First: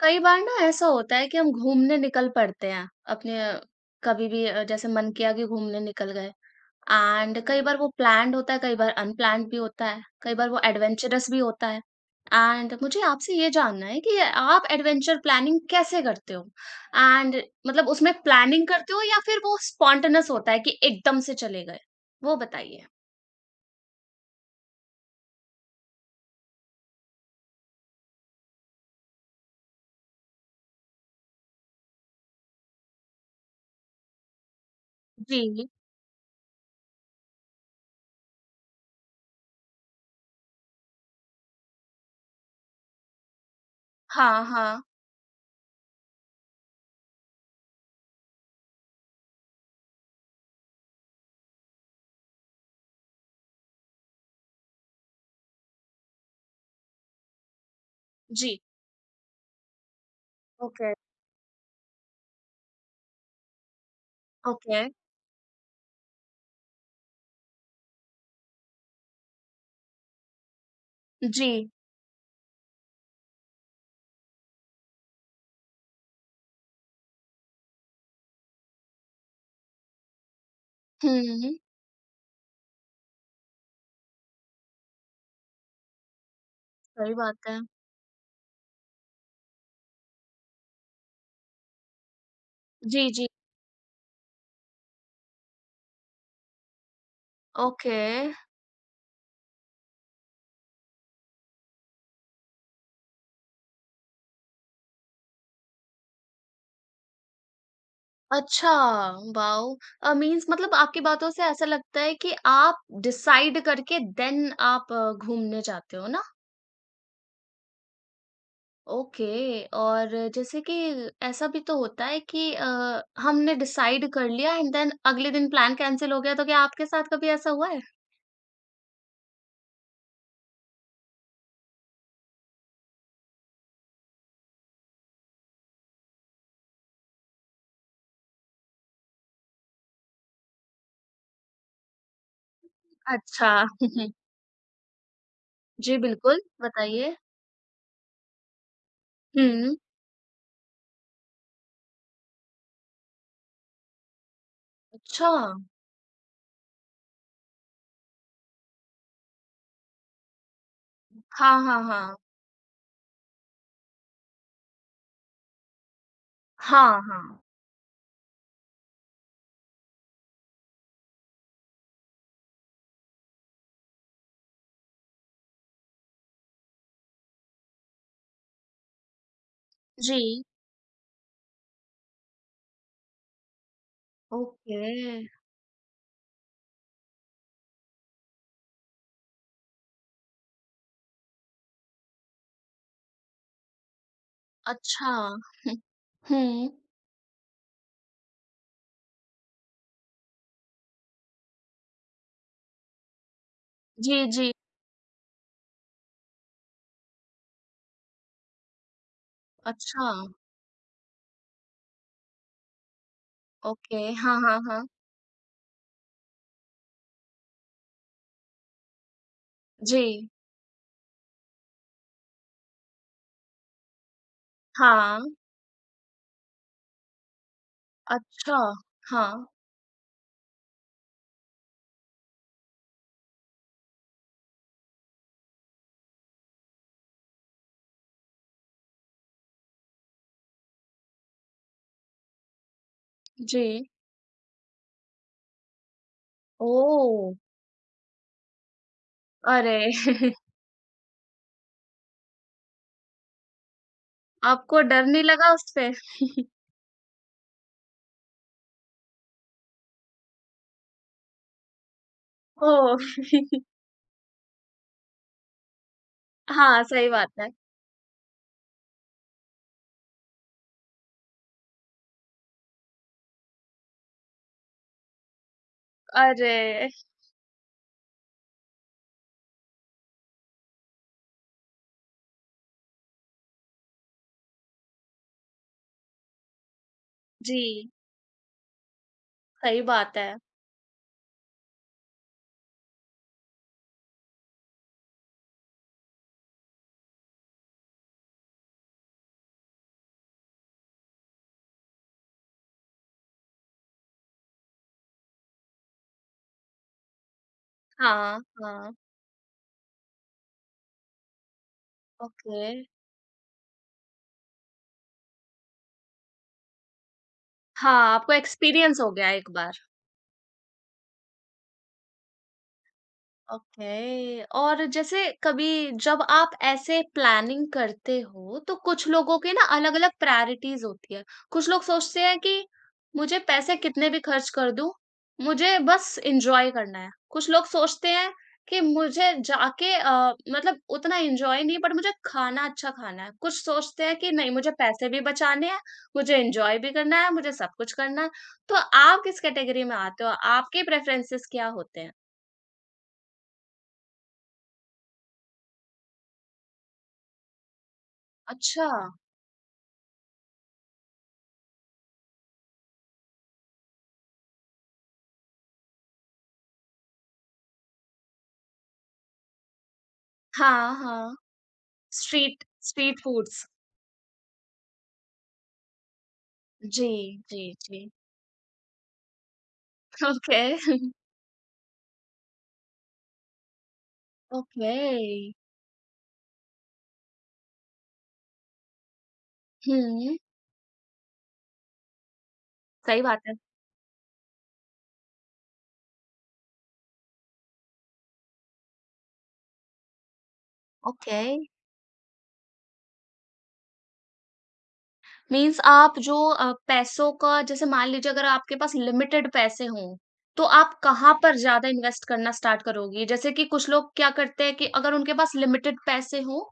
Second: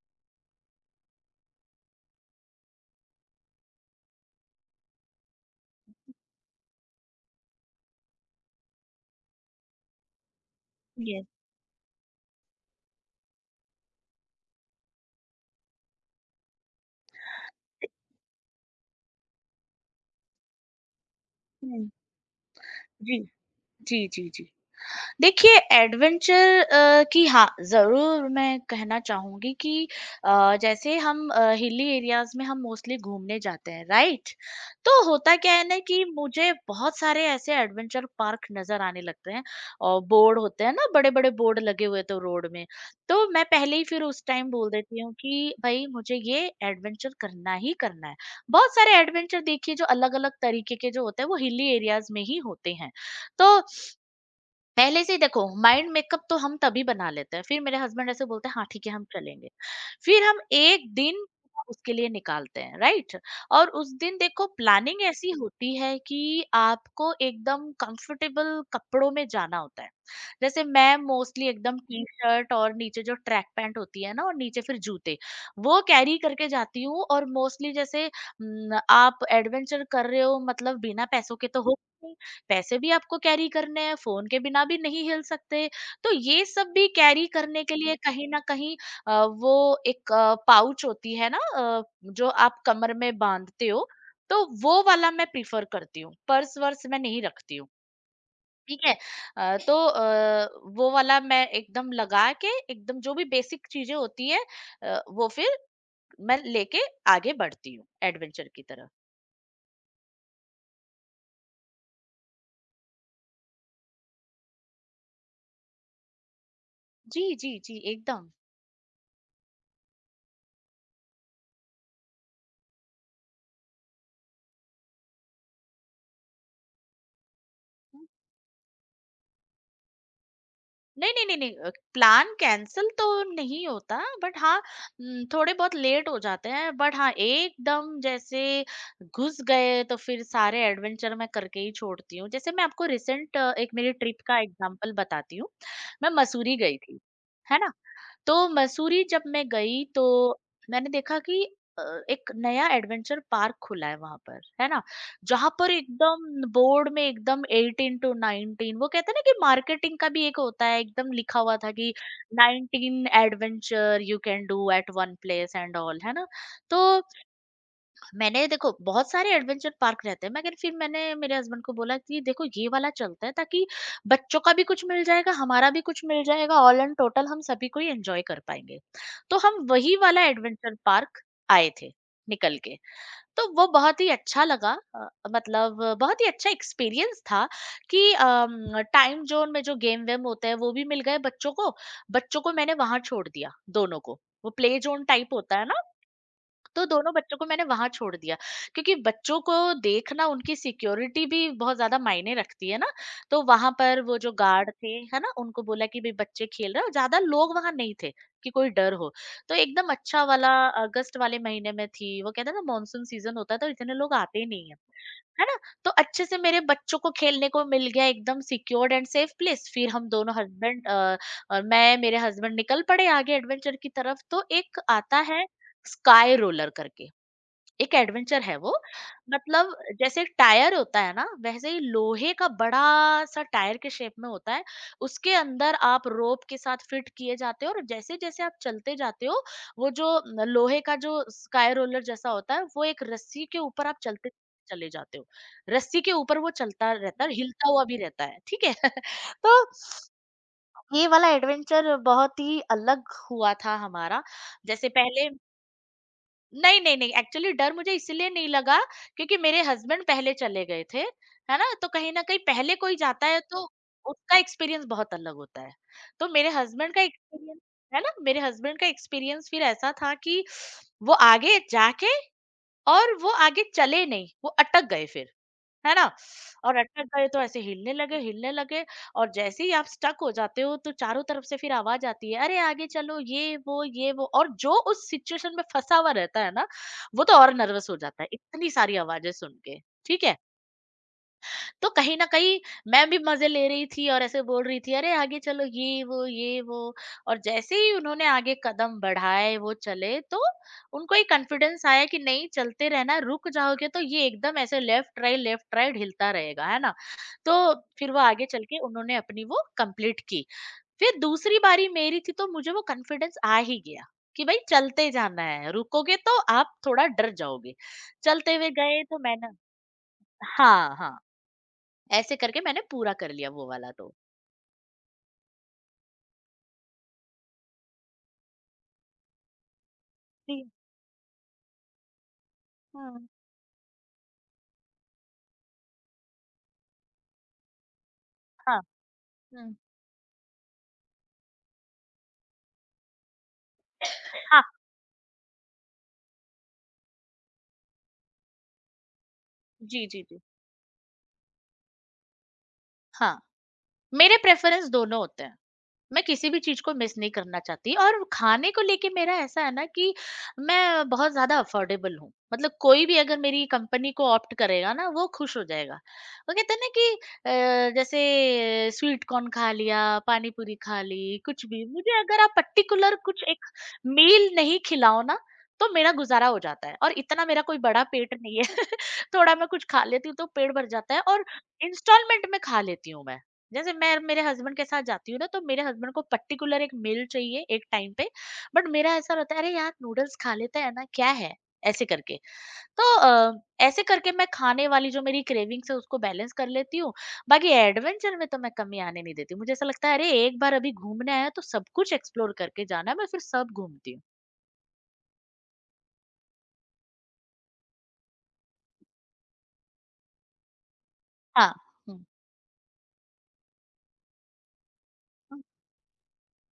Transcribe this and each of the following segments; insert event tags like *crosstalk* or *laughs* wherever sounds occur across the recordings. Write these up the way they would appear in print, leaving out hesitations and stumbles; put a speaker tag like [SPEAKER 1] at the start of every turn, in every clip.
[SPEAKER 1] कई बार ना ऐसा होता है कि हम घूमने निकल पड़ते हैं अपने कभी भी जैसे मन किया कि घूमने निकल गए। एंड कई बार वो प्लान्ड होता है, कई बार अनप्लान्ड भी होता है, कई बार वो
[SPEAKER 2] यस।
[SPEAKER 1] एडवेंचरस भी होता है। एंड मुझे आपसे ये जानना है कि आप एडवेंचर प्लानिंग कैसे करते हो, एंड मतलब उसमें प्लानिंग करते हो या फिर वो स्पॉन्टेनियस होता है कि एकदम से चले गए,
[SPEAKER 2] हुँ।
[SPEAKER 1] वो बताइए।
[SPEAKER 2] जी। जी, जी, जी। देखिए एडवेंचर की हाँ, ज़रूर मैं कहना चाहूँगी कि जैसे हम हिली एरियाज़ में हम मोस्टली घूमने जाते हैं, राइट? तो होता क्या है
[SPEAKER 1] जी।
[SPEAKER 2] ना कि मुझे बहुत सारे ऐसे एडवेंचर पार्क नज़र आने लगते हैं और बोर्ड होते हैं ना, बड़े-बड़े बोर्ड लगे हुए तो रोड में। तो मैं पहले ही फिर उस
[SPEAKER 1] हाँ
[SPEAKER 2] टाइम बोल
[SPEAKER 1] हाँ।
[SPEAKER 2] देती हूँ कि भई मुझे ये एडवेंचर करना ही करना है। बहुत सारे एडवेंचर देखिए जो अलग-अलग तरीके के जो होते हैं वो हिली एरियाज़ में ही होते हैं। तो पहले से ही देखो माइंड मेकअप तो हम तभी बना लेते हैं, फिर मेरे हस्बैंड ऐसे बोलते हैं
[SPEAKER 1] जी।
[SPEAKER 2] हाँ ठीक है हम चलेंगे। फिर हम एक
[SPEAKER 1] ओके।
[SPEAKER 2] दिन उसके लिए निकालते हैं, राइट। और उस दिन देखो
[SPEAKER 1] ओके।
[SPEAKER 2] प्लानिंग ऐसी होती है कि आपको एकदम कंफर्टेबल कपड़ों में जाना होता है। जैसे मैं
[SPEAKER 1] जी।
[SPEAKER 2] मोस्टली एकदम टी शर्ट और नीचे जो ट्रैक पैंट होती है ना और नीचे फिर जूते, वो कैरी करके जाती हूँ। और मोस्टली जैसे न, आप एडवेंचर कर रहे हो मतलब बिना पैसों के
[SPEAKER 1] हम्म।
[SPEAKER 2] तो हो, पैसे भी आपको कैरी करने हैं, फ़ोन के बिना भी नहीं हिल सकते। तो ये सब भी
[SPEAKER 1] सही
[SPEAKER 2] कैरी
[SPEAKER 1] बात है।
[SPEAKER 2] करने के लिए कहीं न कहीं वो एक पाउच होती है ना, जो आप कमर
[SPEAKER 1] जी
[SPEAKER 2] में
[SPEAKER 1] जी।
[SPEAKER 2] बाँधते हो, तो वो वाला मैं प्रेफ़र करती हूँ। पर्स-वर्स मैं नहीं रखती हूँ,
[SPEAKER 1] ओके।
[SPEAKER 2] ठीक है? तो वो वाला मैं एकदम लगा के एकदम जो भी बेसिक चीज़ें होती हैं वो फिर मैं लेके आगे बढ़ती हूँ एडवेंचर की
[SPEAKER 1] अच्छा,
[SPEAKER 2] तरफ।
[SPEAKER 1] वाओ! मीन्स मतलब आपकी बातों से ऐसा लगता है कि आप डिसाइड करके देन आप घूमने जाते हो ना?
[SPEAKER 2] जी, जी, जी, एकदम।
[SPEAKER 1] ओके। और जैसे कि ऐसा भी तो होता है कि हमने डिसाइड कर लिया एंड देन अगले दिन प्लान कैंसल हो गया, तो क्या आपके साथ कभी ऐसा हुआ है?
[SPEAKER 2] नहीं, नहीं, नहीं, नहीं, प्लान कैंसल तो नहीं होता, बट हाँ, थोड़े बहुत लेट हो जाते हैं, बट हाँ, एकदम जैसे घुस गए तो फिर सारे एडवेंचर मैं करके ही छोड़ती हूँ। जैसे मैं आपको रिसेंट
[SPEAKER 1] अच्छा।
[SPEAKER 2] एक मेरी
[SPEAKER 1] *laughs*
[SPEAKER 2] ट्रिप का एग्ज़ाम्पल बताती हूँ।
[SPEAKER 1] जी,
[SPEAKER 2] मैं
[SPEAKER 1] बिल्कुल,
[SPEAKER 2] मसूरी गई थी,
[SPEAKER 1] बताइए।
[SPEAKER 2] है ना? तो मसूरी जब मैं
[SPEAKER 1] हुँ।
[SPEAKER 2] गई तो मैंने देखा कि अ, एक नया एडवेंचर पार्क खुला है वहां पर, है ना?
[SPEAKER 1] अच्छा।
[SPEAKER 2] जहां पर एकदम बोर्ड में एकदम 18-19, वो कहते हैं ना कि मार्केटिंग का भी एक होता है, एकदम लिखा हुआ
[SPEAKER 1] हाँ,
[SPEAKER 2] था
[SPEAKER 1] हाँ,
[SPEAKER 2] कि
[SPEAKER 1] हाँ।
[SPEAKER 2] 19 adventure you can do at one place and all, है ना? तो
[SPEAKER 1] हाँ, हाँ।
[SPEAKER 2] मैंने देखो बहुत सारे एडवेंचर पार्क रहते हैं, मगर फिर मैंने मेरे हस्बैंड को बोला कि देखो ये वाला चलता है, ताकि बच्चों का भी कुछ मिल जाएगा, हमारा भी कुछ मिल जाएगा, ऑल एंड टोटल हम सभी को ही एंजॉय कर पाएंगे। तो हम वही
[SPEAKER 1] जी।
[SPEAKER 2] वाला एडवेंचर पार्क आए थे निकल के। तो वो बहुत ही अच्छा लगा।
[SPEAKER 1] ओके।
[SPEAKER 2] मतलब बहुत ही अच्छा एक्सपीरियंस था कि टाइम जोन में जो गेम वेम होते हैं वो भी मिल गए बच्चों को। बच्चों को मैंने वहां छोड़ दिया, दोनों को। वो प्ले जोन
[SPEAKER 1] अच्छा।
[SPEAKER 2] टाइप होता है ना,
[SPEAKER 1] *laughs* हुँ।
[SPEAKER 2] तो दोनों बच्चों को मैंने वहां छोड़ दिया, क्योंकि बच्चों को देखना उनकी सिक्योरिटी भी बहुत ज्यादा मायने रखती है ना। तो वहां पर वो
[SPEAKER 1] जी,
[SPEAKER 2] जो
[SPEAKER 1] जी।
[SPEAKER 2] गार्ड थे, है ना, उनको बोला कि भाई बच्चे खेल रहे हो, ज्यादा लोग वहां नहीं थे कि कोई डर हो, तो एकदम
[SPEAKER 1] अच्छा,
[SPEAKER 2] अच्छा वाला। अगस्त वाले महीने में थी वो, कहते हैं ना मानसून सीजन होता है तो इतने
[SPEAKER 1] ओके।
[SPEAKER 2] लोग
[SPEAKER 1] हाँ,
[SPEAKER 2] आते ही
[SPEAKER 1] हाँ,
[SPEAKER 2] नहीं है,
[SPEAKER 1] हाँ।
[SPEAKER 2] है ना? तो अच्छे से मेरे बच्चों को खेलने को मिल गया, एकदम सिक्योर्ड एंड सेफ प्लेस। फिर
[SPEAKER 1] जी।
[SPEAKER 2] हम दोनों हस्बैंड, और मैं मेरे हस्बैंड निकल पड़े आगे एडवेंचर की तरफ। तो एक आता
[SPEAKER 1] हाँ,
[SPEAKER 2] है स्काई रोलर करके, एक एडवेंचर है
[SPEAKER 1] अच्छा।
[SPEAKER 2] वो।
[SPEAKER 1] हाँ,
[SPEAKER 2] मतलब जैसे एक टायर होता है ना, वैसे ही लोहे का बड़ा सा टायर के शेप में होता है। उसके अंदर आप रोप के साथ फिट किए जाते हो और जैसे जैसे आप चलते जाते हो, वो जो लोहे का जो स्काई रोलर जैसा होता है वो एक रस्सी के
[SPEAKER 1] जी।
[SPEAKER 2] ऊपर आप चलते चले जाते हो। रस्सी के ऊपर वो चलता रहता है,
[SPEAKER 1] ओह!
[SPEAKER 2] हिलता हुआ भी रहता है, ठीक है? *laughs* तो
[SPEAKER 1] अरे! *laughs*
[SPEAKER 2] ये वाला एडवेंचर बहुत ही अलग हुआ था हमारा।
[SPEAKER 1] आपको
[SPEAKER 2] जैसे
[SPEAKER 1] डर नहीं
[SPEAKER 2] पहले
[SPEAKER 1] लगा उससे? *laughs*
[SPEAKER 2] नहीं, नहीं, नहीं, एक्चुअली डर मुझे इसलिए नहीं लगा क्योंकि मेरे हस्बैंड पहले चले गए थे, है ना? तो कहीं न कहीं पहले कोई
[SPEAKER 1] ओह!
[SPEAKER 2] जाता है तो उसका एक्सपीरियंस बहुत अलग होता है। तो मेरे
[SPEAKER 1] हाँ,
[SPEAKER 2] हस्बैंड का
[SPEAKER 1] सही बात है।
[SPEAKER 2] एक्सपीरियंस, है ना? मेरे हस्बैंड का एक्सपीरियंस फिर ऐसा था कि वो आगे जाके, और वो आगे चले नहीं, वो अटक गए फिर। है ना? और
[SPEAKER 1] अरे!
[SPEAKER 2] अटक गए तो ऐसे हिलने लगे, हिलने लगे, और जैसे ही आप स्टक हो जाते हो तो चारों तरफ से फिर आवाज़ आती है, "अरे! आगे चलो" ये, वो, ये, वो, और जो उस सिचुएशन में फँसा हुआ रहता है ना, वो तो और नर्वस
[SPEAKER 1] जी,
[SPEAKER 2] हो जाता है, इतनी सारी आवाज़ें सुन के,
[SPEAKER 1] सही बात
[SPEAKER 2] ठीक
[SPEAKER 1] है।
[SPEAKER 2] है? तो कहीं न कहीं मैं भी मज़े ले रही थी और ऐसे बोल रही थी, "अरे! आगे चलो ये वो, ये वो"। और जैसे ही उन्होंने आगे कदम बढ़ाए, वो चले, तो उनको एक कॉन्फिडेंस आया कि नहीं चलते रहना, रुक जाओगे तो ये एकदम ऐसे लेफ्ट राइट हिलता रहेगा, है ना? तो फिर वो
[SPEAKER 1] हाँ,
[SPEAKER 2] आगे चल के
[SPEAKER 1] हाँ,
[SPEAKER 2] उन्होंने अपनी वो कंप्लीट की। फिर दूसरी बारी मेरी थी तो
[SPEAKER 1] ओके।
[SPEAKER 2] मुझे वो कॉन्फिडेंस आ ही गया कि भई चलते जाना है, रुकोगे तो आप थोड़ा डर जाओगे।
[SPEAKER 1] हाँ, आपको
[SPEAKER 2] चलते हुए
[SPEAKER 1] एक्सपीरियंस
[SPEAKER 2] गए
[SPEAKER 1] हो
[SPEAKER 2] तो
[SPEAKER 1] गया
[SPEAKER 2] मैंने,
[SPEAKER 1] एक बार।
[SPEAKER 2] हाँ, हाँ, ऐसे करके मैंने पूरा कर लिया वो वाला तो।
[SPEAKER 1] ओके। और जैसे कभी जब आप ऐसे प्लानिंग करते हो तो कुछ लोगों के ना अलग-अलग
[SPEAKER 2] जी।
[SPEAKER 1] प्रायोरिटीज होती है। कुछ लोग सोचते हैं कि
[SPEAKER 2] हुँ।
[SPEAKER 1] मुझे पैसे कितने भी खर्च कर दूँ, मुझे बस एन्जॉय करना है। कुछ लोग सोचते हैं कि
[SPEAKER 2] हाँ।
[SPEAKER 1] मुझे
[SPEAKER 2] हुँ।
[SPEAKER 1] जाके मतलब उतना एन्जॉय नहीं बट मुझे खाना अच्छा खाना है। कुछ सोचते हैं कि नहीं,
[SPEAKER 2] हाँ,
[SPEAKER 1] मुझे पैसे भी बचाने हैं, मुझे एन्जॉय भी करना है, मुझे सब कुछ करना है। तो आप किस कैटेगरी में
[SPEAKER 2] जी, जी,
[SPEAKER 1] आते हो?
[SPEAKER 2] जी।
[SPEAKER 1] आपके प्रेफरेंसेस क्या होते हैं?
[SPEAKER 2] हाँ, मेरे प्रेफ़रेंस दोनों होते हैं। मैं किसी भी चीज़ को मिस नहीं करना चाहती, और खाने को
[SPEAKER 1] अच्छा।
[SPEAKER 2] लेके मेरा ऐसा है ना कि मैं बहुत ज़्यादा अफोर्डेबल हूँ। मतलब कोई भी अगर मेरी कंपनी को ऑप्ट करेगा ना, वो खुश हो जाएगा। वो कहते हैं ना कि जैसे स्वीट कॉर्न खा लिया, पानी पूरी
[SPEAKER 1] हाँ,
[SPEAKER 2] खा
[SPEAKER 1] हाँ।
[SPEAKER 2] ली, कुछ भी। मुझे अगर आप
[SPEAKER 1] स्ट्रीट
[SPEAKER 2] पर्टिकुलर
[SPEAKER 1] स्ट्रीट
[SPEAKER 2] कुछ
[SPEAKER 1] फूड्स।
[SPEAKER 2] एक मील नहीं खिलाओ ना, तो मेरा गुज़ारा हो जाता है,
[SPEAKER 1] जी,
[SPEAKER 2] और इतना
[SPEAKER 1] जी,
[SPEAKER 2] मेरा कोई
[SPEAKER 1] जी।
[SPEAKER 2] बड़ा पेट नहीं है। *laughs* थोड़ा मैं कुछ खा लेती हूँ तो
[SPEAKER 1] ओके,
[SPEAKER 2] पेट भर जाता है, और इंस्टॉलमेंट में खा लेती हूँ मैं। जैसे मैं मेरे हस्बैंड के
[SPEAKER 1] ओके।
[SPEAKER 2] साथ जाती हूँ ना, तो मेरे हस्बैंड को पर्टिकुलर एक मील चाहिए एक टाइम पे, बट मेरा ऐसा रहता है अरे यार
[SPEAKER 1] हुँ,
[SPEAKER 2] नूडल्स खा लेते हैं ना, क्या है ऐसे करके। तो
[SPEAKER 1] सही बात
[SPEAKER 2] अ,
[SPEAKER 1] है।
[SPEAKER 2] ऐसे करके मैं खाने वाली जो मेरी क्रेविंग्स है उसको बैलेंस कर लेती हूँ। बाकी एडवेंचर में तो मैं कमी आने नहीं देती, मुझे ऐसा लगता है अरे एक बार अभी घूमने
[SPEAKER 1] ओके,
[SPEAKER 2] आया तो सब कुछ एक्सप्लोर करके जाना है, मैं फिर सब घूमती हूँ।
[SPEAKER 1] मीन्स आप जो पैसों का, जैसे मान लीजिए अगर आपके पास लिमिटेड पैसे हों, तो आप कहाँ पर
[SPEAKER 2] हाँ।
[SPEAKER 1] ज़्यादा इन्वेस्ट
[SPEAKER 2] हम्म।
[SPEAKER 1] करना स्टार्ट करोगी? जैसे कि कुछ लोग क्या करते हैं कि अगर उनके पास लिमिटेड पैसे हों,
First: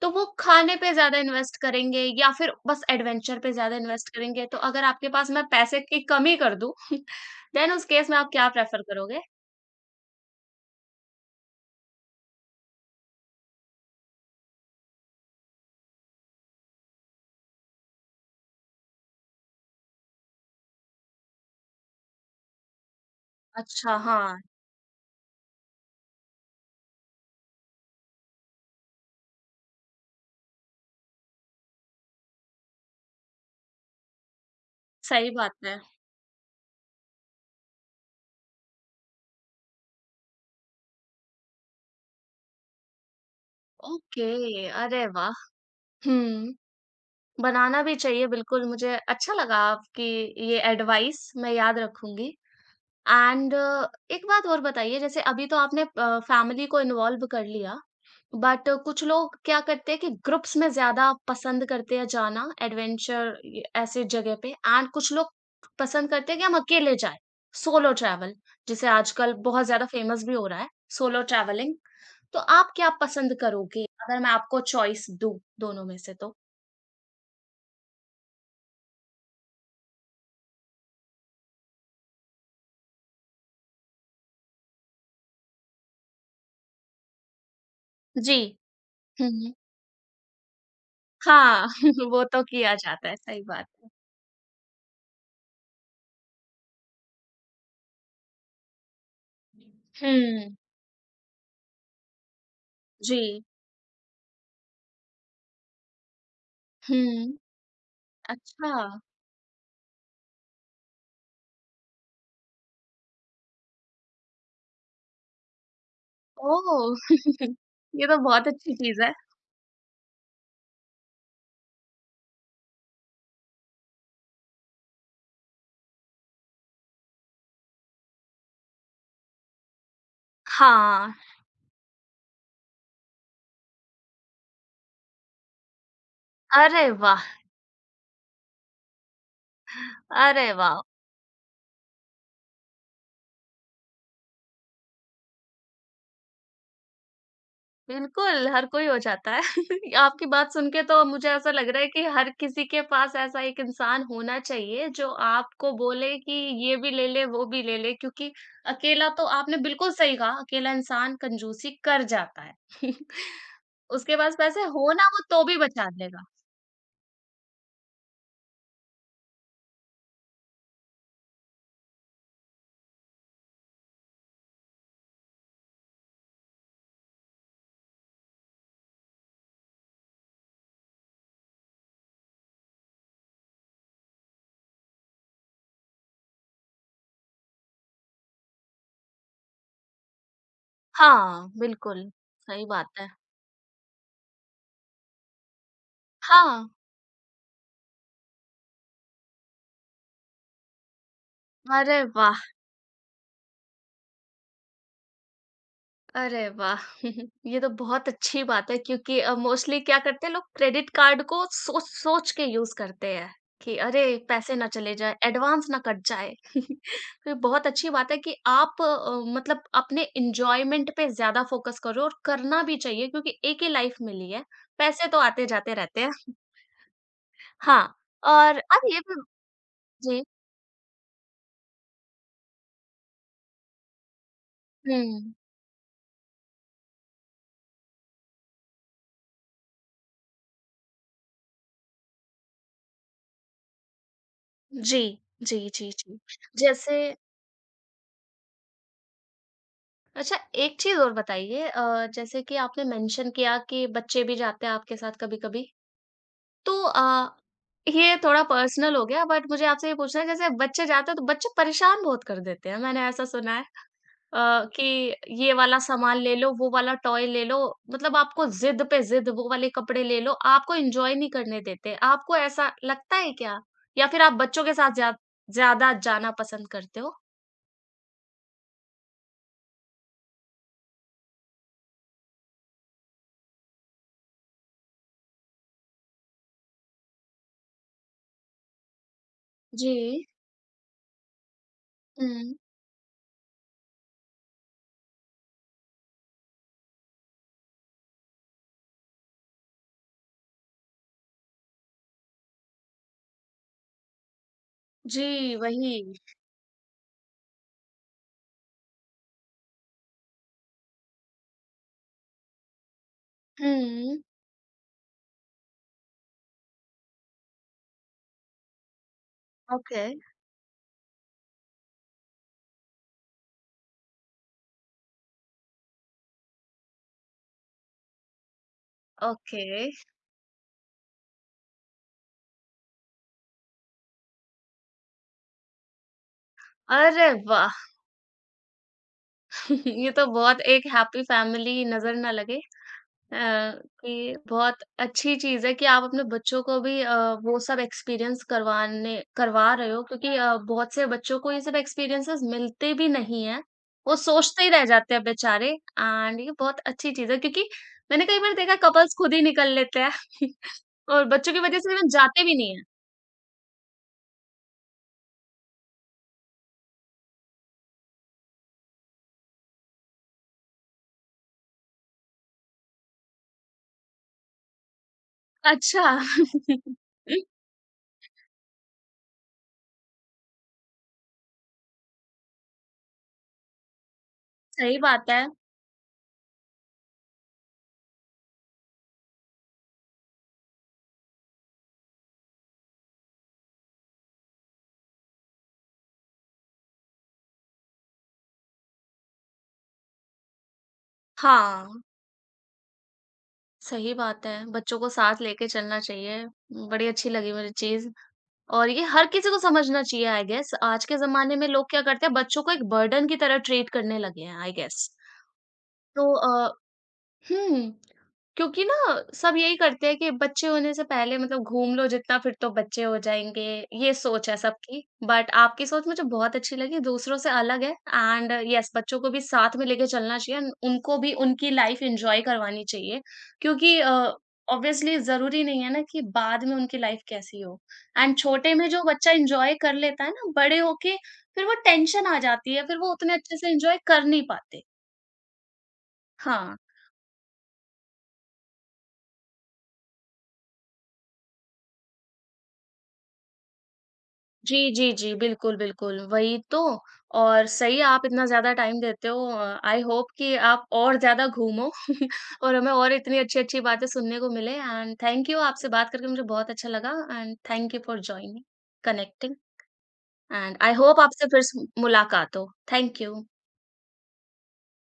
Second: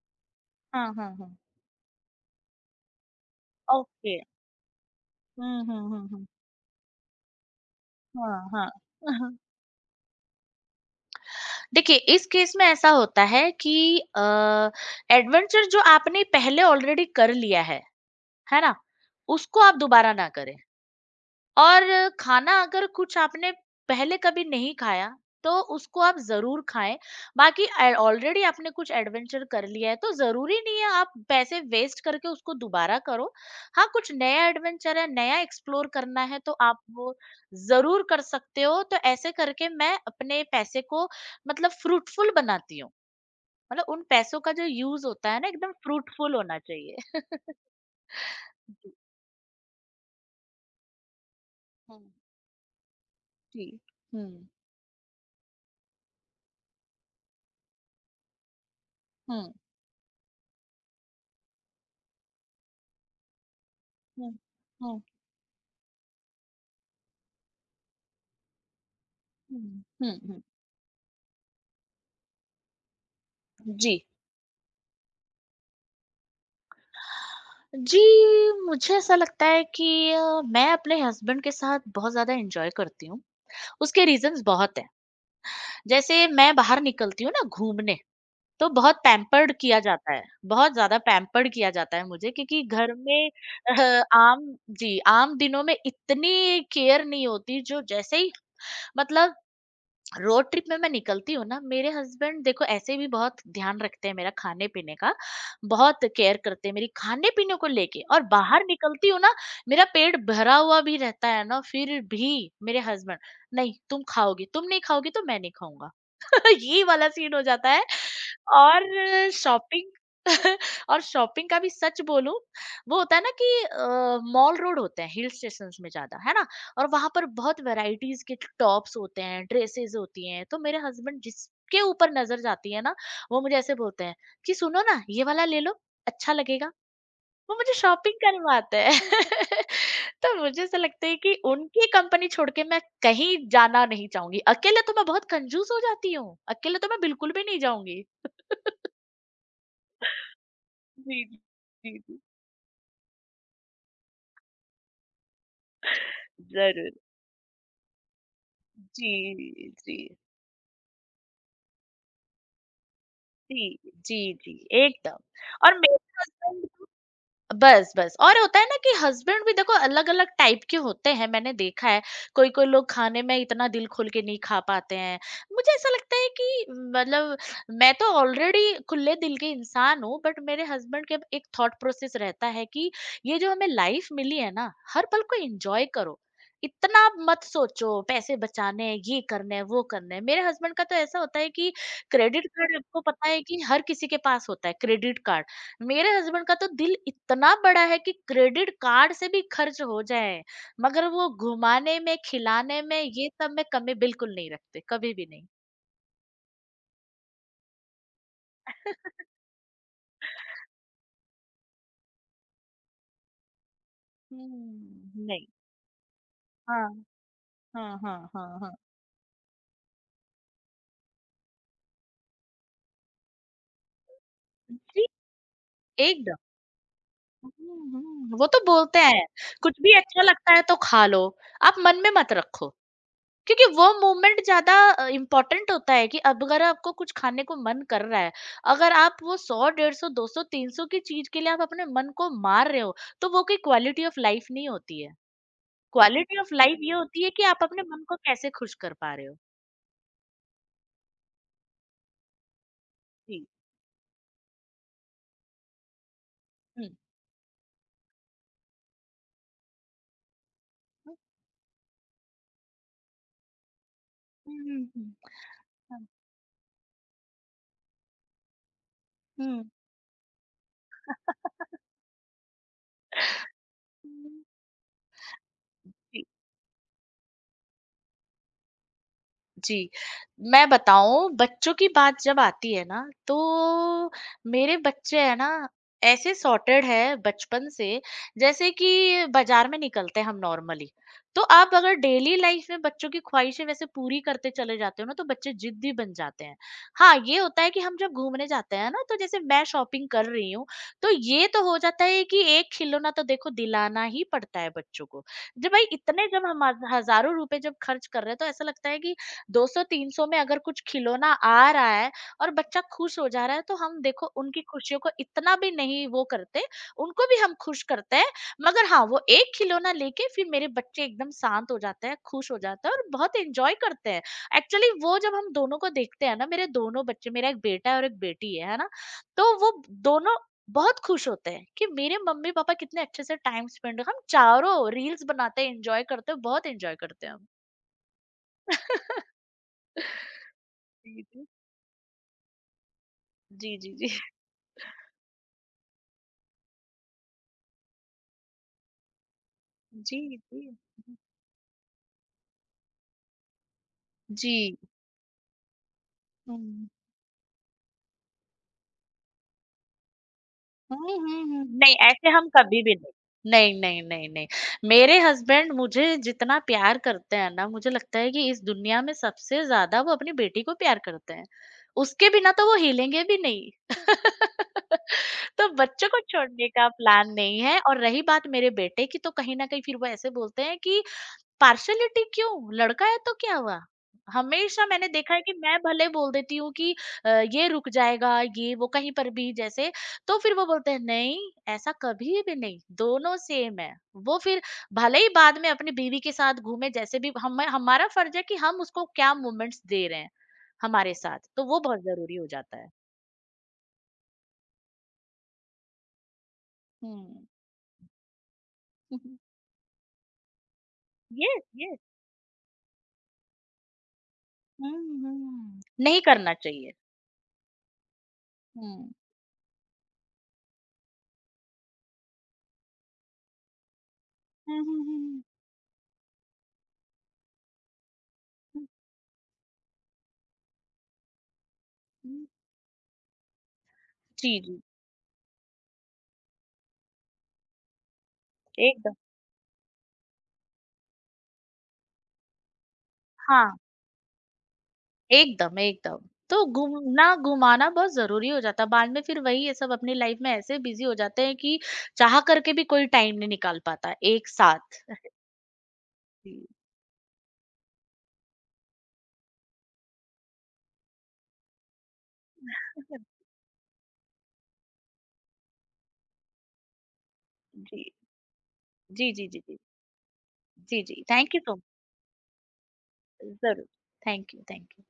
[SPEAKER 1] तो वो खाने पे
[SPEAKER 2] हाँ, हाँ,
[SPEAKER 1] ज़्यादा
[SPEAKER 2] हाँ।
[SPEAKER 1] इन्वेस्ट करेंगे या फिर बस एडवेंचर पे ज़्यादा इन्वेस्ट
[SPEAKER 2] ओके।
[SPEAKER 1] करेंगे। तो अगर आपके पास मैं
[SPEAKER 2] हम्म,
[SPEAKER 1] पैसे
[SPEAKER 2] हम्म,
[SPEAKER 1] की
[SPEAKER 2] हम्म, हम्म।
[SPEAKER 1] कमी कर दूँ, *laughs* देन उस केस में आप
[SPEAKER 2] हाँ।
[SPEAKER 1] क्या
[SPEAKER 2] हाँ।
[SPEAKER 1] प्रेफ़र करोगे?
[SPEAKER 2] *laughs* देखिए, इस केस में ऐसा होता है कि एडवेंचर जो आपने पहले ऑलरेडी कर लिया है ना? उसको आप दोबारा ना करें। और खाना अगर कुछ आपने
[SPEAKER 1] अच्छा,
[SPEAKER 2] पहले
[SPEAKER 1] हाँ,
[SPEAKER 2] कभी नहीं खाया तो उसको आप ज़रूर खाएँ। बाकी ऑलरेडी आपने कुछ एडवेंचर कर लिया है तो ज़रूरी नहीं है आप पैसे वेस्ट करके उसको दोबारा करो। हाँ, कुछ नया एडवेंचर है,
[SPEAKER 1] सही
[SPEAKER 2] नया
[SPEAKER 1] बात है।
[SPEAKER 2] एक्सप्लोर करना है तो आप वो ज़रूर कर सकते हो। तो ऐसे करके मैं अपने पैसे को, मतलब फ्रूटफुल बनाती हूँ। मतलब उन पैसों का जो
[SPEAKER 1] ओके,
[SPEAKER 2] यूज़
[SPEAKER 1] अरे
[SPEAKER 2] होता
[SPEAKER 1] वाह!
[SPEAKER 2] है ना एकदम फ्रूटफुल
[SPEAKER 1] हुँ,
[SPEAKER 2] होना चाहिए। *laughs*
[SPEAKER 1] बनाना भी चाहिए बिल्कुल।
[SPEAKER 2] जी।
[SPEAKER 1] मुझे अच्छा लगा आपकी ये एडवाइस, मैं याद
[SPEAKER 2] हुँ,
[SPEAKER 1] रखूँगी। एंड
[SPEAKER 2] जी।
[SPEAKER 1] एक बात
[SPEAKER 2] हुँ,
[SPEAKER 1] और बताइए, जैसे अभी तो आपने फैमिली को इन्वॉल्व कर लिया, बट कुछ लोग
[SPEAKER 2] हुँ,
[SPEAKER 1] क्या करते हैं कि ग्रुप्स में ज्यादा पसंद करते हैं जाना एडवेंचर ऐसे
[SPEAKER 2] हुँ,
[SPEAKER 1] जगह पे, एंड
[SPEAKER 2] हुँ।
[SPEAKER 1] कुछ लोग पसंद करते हैं कि हम अकेले जाएं, सोलो ट्रैवल, जिसे आजकल बहुत
[SPEAKER 2] हुँ,
[SPEAKER 1] ज्यादा
[SPEAKER 2] हुँ,
[SPEAKER 1] फेमस भी
[SPEAKER 2] हुँ।
[SPEAKER 1] हो रहा है, सोलो ट्रैवलिंग। तो आप क्या पसंद करोगे
[SPEAKER 2] जी।
[SPEAKER 1] अगर मैं आपको चॉइस दूं दोनों में से? तो
[SPEAKER 2] जी, मुझे ऐसा लगता है कि मैं अपने हस्बैंड के साथ बहुत ज़्यादा एन्जॉय करती हूँ। उसके रीज़न्स बहुत हैं। जैसे मैं बाहर निकलती हूँ ना घूमने,
[SPEAKER 1] जी।
[SPEAKER 2] तो बहुत पैम्पर्ड
[SPEAKER 1] हम्म।
[SPEAKER 2] किया जाता है, बहुत ज़्यादा पैम्पर्ड
[SPEAKER 1] हाँ
[SPEAKER 2] किया जाता है
[SPEAKER 1] *laughs* वो
[SPEAKER 2] मुझे,
[SPEAKER 1] तो
[SPEAKER 2] क्योंकि
[SPEAKER 1] किया
[SPEAKER 2] घर
[SPEAKER 1] जाता है,
[SPEAKER 2] में
[SPEAKER 1] सही बात है।
[SPEAKER 2] आम जी, आम दिनों में इतनी केयर नहीं होती, जो जैसे ही, मतलब रोड
[SPEAKER 1] हम्म।
[SPEAKER 2] ट्रिप में मैं निकलती हूँ ना, मेरे हस्बैंड देखो ऐसे भी बहुत
[SPEAKER 1] जी।
[SPEAKER 2] ध्यान रखते हैं मेरा खाने पीने का, बहुत केयर करते हैं मेरी खाने
[SPEAKER 1] हम्म।
[SPEAKER 2] पीने को लेके। और बाहर
[SPEAKER 1] अच्छा,
[SPEAKER 2] निकलती हूँ ना, मेरा पेट भरा हुआ भी रहता है ना फिर भी मेरे हस्बैंड, नहीं तुम खाओगी, तुम नहीं खाओगी तो मैं नहीं खाऊंगा। *laughs* ये वाला
[SPEAKER 1] ओह!
[SPEAKER 2] सीन हो
[SPEAKER 1] *laughs*
[SPEAKER 2] जाता है।
[SPEAKER 1] ये तो बहुत अच्छी
[SPEAKER 2] और
[SPEAKER 1] चीज़ है।
[SPEAKER 2] शॉपिंग, *laughs* और शॉपिंग का भी सच बोलूं, वो होता है ना कि मॉल रोड होते हैं हिल स्टेशंस में ज्यादा, है ना? और वहां पर बहुत वैरायटीज के टॉप्स होते हैं, ड्रेसेस होती हैं, तो मेरे
[SPEAKER 1] हाँ,
[SPEAKER 2] हस्बैंड जिसके ऊपर नजर जाती है ना, वो मुझे ऐसे बोलते हैं कि सुनो ना ये वाला ले लो, अच्छा लगेगा।
[SPEAKER 1] अरे वाह!
[SPEAKER 2] वो मुझे शॉपिंग करवाते हैं। *laughs* तो
[SPEAKER 1] अरे
[SPEAKER 2] मुझे ऐसा
[SPEAKER 1] वाह!
[SPEAKER 2] लगता है कि उनकी कंपनी छोड़ के मैं कहीं जाना नहीं चाहूंगी, अकेले तो मैं बहुत कंजूस हो जाती हूँ, अकेले तो मैं बिल्कुल भी नहीं जाऊंगी।
[SPEAKER 1] बिल्कुल, हर कोई हो जाता है। *laughs* आपकी बात सुन के तो
[SPEAKER 2] जी।
[SPEAKER 1] मुझे ऐसा लग रहा है
[SPEAKER 2] जी,
[SPEAKER 1] कि
[SPEAKER 2] जी।
[SPEAKER 1] हर किसी के पास ऐसा एक इंसान होना चाहिए जो आपको बोले कि ये भी
[SPEAKER 2] जरूर।
[SPEAKER 1] ले ले, वो भी ले ले, क्योंकि अकेला
[SPEAKER 2] जी।
[SPEAKER 1] तो आपने बिल्कुल
[SPEAKER 2] जी।
[SPEAKER 1] सही कहा, अकेला इंसान कंजूसी कर जाता है। *laughs*
[SPEAKER 2] जी।
[SPEAKER 1] उसके
[SPEAKER 2] जी।
[SPEAKER 1] पास
[SPEAKER 2] जी।
[SPEAKER 1] पैसे हो ना
[SPEAKER 2] एकदम।
[SPEAKER 1] हो तो भी
[SPEAKER 2] और
[SPEAKER 1] बचा
[SPEAKER 2] मेरे
[SPEAKER 1] लेगा।
[SPEAKER 2] हस्बैंड, बस और होता है ना कि हस्बैंड भी देखो अलग-अलग टाइप के होते हैं, मैंने देखा है। कोई-कोई लोग खाने में इतना दिल खोल के नहीं खा पाते हैं। मुझे ऐसा लगता है कि मतलब मैं तो ऑलरेडी खुले दिल की इंसान हूँ, बट मेरे हस्बैंड के एक थॉट प्रोसेस रहता है कि ये जो हमें लाइफ मिली है ना, हर पल को एन्जॉय करो। इतना मत सोचो, पैसे बचाने हैं, ये करना है, वो करना है। मेरे हस्बैंड का तो ऐसा होता है
[SPEAKER 1] हाँ,
[SPEAKER 2] कि
[SPEAKER 1] बिल्कुल,
[SPEAKER 2] क्रेडिट
[SPEAKER 1] सही
[SPEAKER 2] कार्ड
[SPEAKER 1] बात
[SPEAKER 2] आपको
[SPEAKER 1] है।
[SPEAKER 2] पता है कि हर किसी के पास होता है, क्रेडिट कार्ड। मेरे हस्बैंड का
[SPEAKER 1] हाँ,
[SPEAKER 2] तो दिल इतना बड़ा है कि क्रेडिट कार्ड से भी खर्च हो जाए, मगर वो घुमाने
[SPEAKER 1] अरे
[SPEAKER 2] में,
[SPEAKER 1] वाह!
[SPEAKER 2] खिलाने में, ये सब में कमी बिल्कुल नहीं रखते, कभी भी नहीं।
[SPEAKER 1] अरे वाह! *laughs* ये तो बहुत अच्छी बात है क्योंकि मोस्टली क्या करते हैं लोग, क्रेडिट कार्ड को सोच सोच के यूज़ करते हैं कि अरे पैसे ना चले जाएँ,
[SPEAKER 2] नहीं।
[SPEAKER 1] एडवांस ना कट जाए। *laughs*
[SPEAKER 2] हाँ,
[SPEAKER 1] तो ये बहुत अच्छी
[SPEAKER 2] हाँ,
[SPEAKER 1] बात है
[SPEAKER 2] हाँ,
[SPEAKER 1] कि
[SPEAKER 2] हाँ। हाँ
[SPEAKER 1] आप मतलब अपने एन्जॉयमेंट पे ज़्यादा फ़ोकस करो, और करना भी चाहिए क्योंकि एक ही लाइफ़ मिली है,
[SPEAKER 2] जी,
[SPEAKER 1] पैसे तो आते-जाते रहते हैं। *laughs*
[SPEAKER 2] एकदम।
[SPEAKER 1] हाँ,
[SPEAKER 2] वो
[SPEAKER 1] और
[SPEAKER 2] तो
[SPEAKER 1] अब
[SPEAKER 2] बोलते
[SPEAKER 1] ये भी।
[SPEAKER 2] हैं, कुछ भी
[SPEAKER 1] जी,
[SPEAKER 2] अच्छा लगता है तो खा लो, आप मन में मत रखो, क्योंकि वो मोमेंट ज्यादा
[SPEAKER 1] हुँ।
[SPEAKER 2] इम्पोर्टेंट होता है कि अब अगर आपको कुछ खाने को मन कर रहा है, अगर आप वो सौ, डेढ़ सौ, दो सौ, तीन सौ की चीज के लिए आप अपने मन को मार रहे हो, तो वो कोई क्वालिटी ऑफ लाइफ नहीं होती
[SPEAKER 1] जी,
[SPEAKER 2] है।
[SPEAKER 1] जी, जी, जी।
[SPEAKER 2] क्वालिटी ऑफ लाइफ ये
[SPEAKER 1] जैसे
[SPEAKER 2] होती है कि आप अपने मन को कैसे खुश कर पा रहे हो।
[SPEAKER 1] अच्छा, एक चीज़ और बताइए, जैसे कि आपने मेंशन
[SPEAKER 2] जी।
[SPEAKER 1] किया कि बच्चे भी जाते हैं आपके साथ कभी-कभी, तो
[SPEAKER 2] हम्म,
[SPEAKER 1] ये थोड़ा पर्सनल हो गया बट मुझे आपसे ये पूछना है, जैसे बच्चे जाते
[SPEAKER 2] हम्म,
[SPEAKER 1] हैं तो बच्चे परेशान बहुत कर देते हैं, मैंने ऐसा सुना है। अ,
[SPEAKER 2] हम्म,
[SPEAKER 1] कि ये वाला
[SPEAKER 2] हाँ,
[SPEAKER 1] सामान ले लो, वो वाला टॉय ले लो, मतलब आपको ज़िद पे ज़िद, वो
[SPEAKER 2] हम्म,
[SPEAKER 1] वाले कपड़े ले लो, आपको एन्जॉय नहीं करने देते।
[SPEAKER 2] *laughs*
[SPEAKER 1] आपको ऐसा लगता है क्या? या
[SPEAKER 2] हम्म,
[SPEAKER 1] फिर आप
[SPEAKER 2] हम्म,
[SPEAKER 1] बच्चों के साथ ज्या ज़्यादा जाना पसंद करते हो?
[SPEAKER 2] जी, मैं बताऊँ, बच्चों की बात जब आती है ना, तो मेरे बच्चे हैं ना, ऐसे सॉर्टेड हैं बचपन से। जैसे कि बाज़ार में
[SPEAKER 1] जी।
[SPEAKER 2] निकलते हैं हम नॉर्मली। तो आप अगर डेली
[SPEAKER 1] हुँ।
[SPEAKER 2] लाइफ़ में बच्चों की ख़्वाहिशें वैसे पूरी करते चले जाते हो ना, तो बच्चे ज़िद्दी बन जाते हैं। हाँ, ये होता है कि हम जब घूमने जाते हैं ना, तो जैसे मैं शॉपिंग कर रही हूँ, तो ये तो हो जाता है कि एक खिलौना तो देखो दिलाना ही पड़ता है बच्चों को।
[SPEAKER 1] जी,
[SPEAKER 2] जब भाई
[SPEAKER 1] वही।
[SPEAKER 2] इतने जब हम हज़ारों रुपए जब ख़र्च कर रहे हैं, तो ऐसा लगता है कि 200-300 में अगर कुछ खिलौना आ रहा है और बच्चा खुश हो जा रहा है, तो हम
[SPEAKER 1] हुँ।
[SPEAKER 2] देखो उनकी खुशियों को इतना भी नहीं वो करते, उनको भी हम खुश करते हैं। मगर हाँ, वो एक खिलौना
[SPEAKER 1] ओके,
[SPEAKER 2] लेके फिर मेरे बच्चे एकदम शांत हो जाते हैं, खुश हो जाते हैं और बहुत एन्जॉय करते हैं। एक्चुअली वो जब हम दोनों को देखते हैं ना, मेरे दोनों बच्चे, मेरा एक बेटा है और एक बेटी है ना? तो
[SPEAKER 1] ओके।
[SPEAKER 2] वो दोनों बहुत खुश होते हैं कि मेरे मम्मी-पापा कितने अच्छे से टाइम स्पेंड, हम चारों रील्स बनाते हैं, एन्जॉय करते हैं, बहुत एन्जॉय करते
[SPEAKER 1] अरे
[SPEAKER 2] हैं हम।
[SPEAKER 1] वाह!
[SPEAKER 2] *laughs*
[SPEAKER 1] *laughs* ये तो बहुत एक हैप्पी
[SPEAKER 2] जी, जी।
[SPEAKER 1] फैमिली, नज़र ना लगे। अ,
[SPEAKER 2] जी, जी, जी।
[SPEAKER 1] कि
[SPEAKER 2] *laughs*
[SPEAKER 1] बहुत अच्छी चीज़ है कि आप अपने बच्चों को भी वो सब एक्सपीरियंस करवाने करवा रहे हो,
[SPEAKER 2] जी,
[SPEAKER 1] क्योंकि
[SPEAKER 2] जी।
[SPEAKER 1] बहुत से बच्चों को ये सब एक्सपीरियंसेस मिलते भी नहीं हैं। वो सोचते ही
[SPEAKER 2] जी।
[SPEAKER 1] रह जाते हैं बेचारे। एंड ये बहुत
[SPEAKER 2] हुँ।
[SPEAKER 1] अच्छी चीज़ है क्योंकि मैंने कई बार देखा कपल्स खुद ही निकल लेते हैं
[SPEAKER 2] हुँ,
[SPEAKER 1] *laughs* और
[SPEAKER 2] हुँ,
[SPEAKER 1] बच्चों की
[SPEAKER 2] हुँ।
[SPEAKER 1] वज़ह से
[SPEAKER 2] नहीं,
[SPEAKER 1] इवन
[SPEAKER 2] ऐसे
[SPEAKER 1] जाते
[SPEAKER 2] हम
[SPEAKER 1] भी नहीं
[SPEAKER 2] कभी
[SPEAKER 1] हैं।
[SPEAKER 2] भी नहीं। नहीं, नहीं, नहीं, नहीं। मेरे हस्बैंड मुझे जितना प्यार करते हैं ना, मुझे लगता है कि इस दुनिया में सबसे ज़्यादा वो अपनी बेटी को प्यार करते हैं। उसके बिना तो वो हिलेंगे भी नहीं। *laughs* तो
[SPEAKER 1] अच्छा।
[SPEAKER 2] बच्चों को छोड़ने का
[SPEAKER 1] *laughs*
[SPEAKER 2] प्लान नहीं है, और रही बात मेरे बेटे की, तो कहीं न कहीं फिर वो ऐसे बोलते हैं कि पार्शियलिटी क्यों? लड़का है तो क्या हुआ? हमेशा
[SPEAKER 1] सही
[SPEAKER 2] मैंने
[SPEAKER 1] बात
[SPEAKER 2] देखा
[SPEAKER 1] है।
[SPEAKER 2] है कि मैं भले बोल देती हूँ कि अ, ये रुक जाएगा, ये वो कहीं पर भी जैसे, तो फिर वो बोलते हैं, "नहीं, ऐसा कभी भी नहीं, दोनों सेम है।" वो फिर भले ही बाद में अपनी बीवी के साथ घूमे, जैसे भी, हम हमारा फर्ज है कि हम उसको क्या मोमेंट्स दे रहे हैं, हमारे साथ, तो वो
[SPEAKER 1] हाँ।
[SPEAKER 2] बहुत ज़रूरी हो जाता है।
[SPEAKER 1] सही बात है, बच्चों को साथ लेके चलना चाहिए। बड़ी अच्छी
[SPEAKER 2] हुँ।
[SPEAKER 1] लगी मुझे चीज़, और ये हर किसी को समझना चाहिए, आई गेस। आज के ज़माने
[SPEAKER 2] येस,
[SPEAKER 1] में लोग
[SPEAKER 2] येस।
[SPEAKER 1] क्या करते हैं, बच्चों को एक बर्डन की तरह ट्रीट करने लगे हैं, आई
[SPEAKER 2] हुँ,
[SPEAKER 1] गेस।
[SPEAKER 2] हुँ। *laughs* नहीं
[SPEAKER 1] तो,
[SPEAKER 2] करना
[SPEAKER 1] अ,
[SPEAKER 2] चाहिए।
[SPEAKER 1] हुँ। क्योंकि ना
[SPEAKER 2] हुँ।
[SPEAKER 1] सब यही करते हैं कि बच्चे होने से पहले मतलब घूम लो जितना, फिर तो बच्चे हो जाएँगे, ये सोच है
[SPEAKER 2] हुँ,
[SPEAKER 1] सबकी।
[SPEAKER 2] हुँ, हुँ,
[SPEAKER 1] बट आपकी सोच मुझे बहुत अच्छी लगी, दूसरों से अलग है, एंड
[SPEAKER 2] हुँ।
[SPEAKER 1] येस बच्चों को भी साथ में लेके चलना चाहिए एंड उनको भी उनकी लाइफ़ एन्जॉय
[SPEAKER 2] हुँ।
[SPEAKER 1] करवानी चाहिए। क्योंकि
[SPEAKER 2] जी, जी।
[SPEAKER 1] ऑब्वियसली ज़रूरी नहीं है ना कि बाद में उनकी लाइफ़ कैसी हो। एंड छोटे में जो
[SPEAKER 2] एकदम।
[SPEAKER 1] बच्चा एन्जॉय कर लेता है ना, बड़े होके फिर वो टेंशन आ जाती है, फिर वो उतने अच्छे से
[SPEAKER 2] हाँ,
[SPEAKER 1] एन्जॉय कर नहीं पाते।
[SPEAKER 2] एकदम, एकदम। तो
[SPEAKER 1] हाँ।
[SPEAKER 2] घूमना घुमाना बहुत ज़रूरी हो जाता है। बाद में फिर वही है, सब अपनी लाइफ में ऐसे बिज़ी हो जाते हैं कि चाह करके भी कोई टाइम नहीं निकाल पाता एक
[SPEAKER 1] जी,
[SPEAKER 2] साथ।
[SPEAKER 1] जी, जी। बिल्कुल, बिल्कुल,
[SPEAKER 2] जी।
[SPEAKER 1] वही तो। और सही, आप इतना ज़्यादा टाइम देते हो। आई होप कि आप और ज़्यादा घूमो *laughs* और हमें और इतनी
[SPEAKER 2] *laughs*
[SPEAKER 1] अच्छी-अच्छी बातें सुनने को मिले। एंड थैंक यू, आपसे बात करके मुझे बहुत अच्छा लगा। एंड थैंक यू
[SPEAKER 2] जी।
[SPEAKER 1] फॉर जॉइनिंग,
[SPEAKER 2] जी, जी,
[SPEAKER 1] कनेक्टिंग,
[SPEAKER 2] जी, जी।
[SPEAKER 1] एंड आई
[SPEAKER 2] जी,
[SPEAKER 1] होप
[SPEAKER 2] जी।
[SPEAKER 1] आपसे
[SPEAKER 2] थैंक यू
[SPEAKER 1] फिर
[SPEAKER 2] सो मच।
[SPEAKER 1] से मुलाकात हो। Thank you.
[SPEAKER 2] ज़रूर। Thank you, thank you.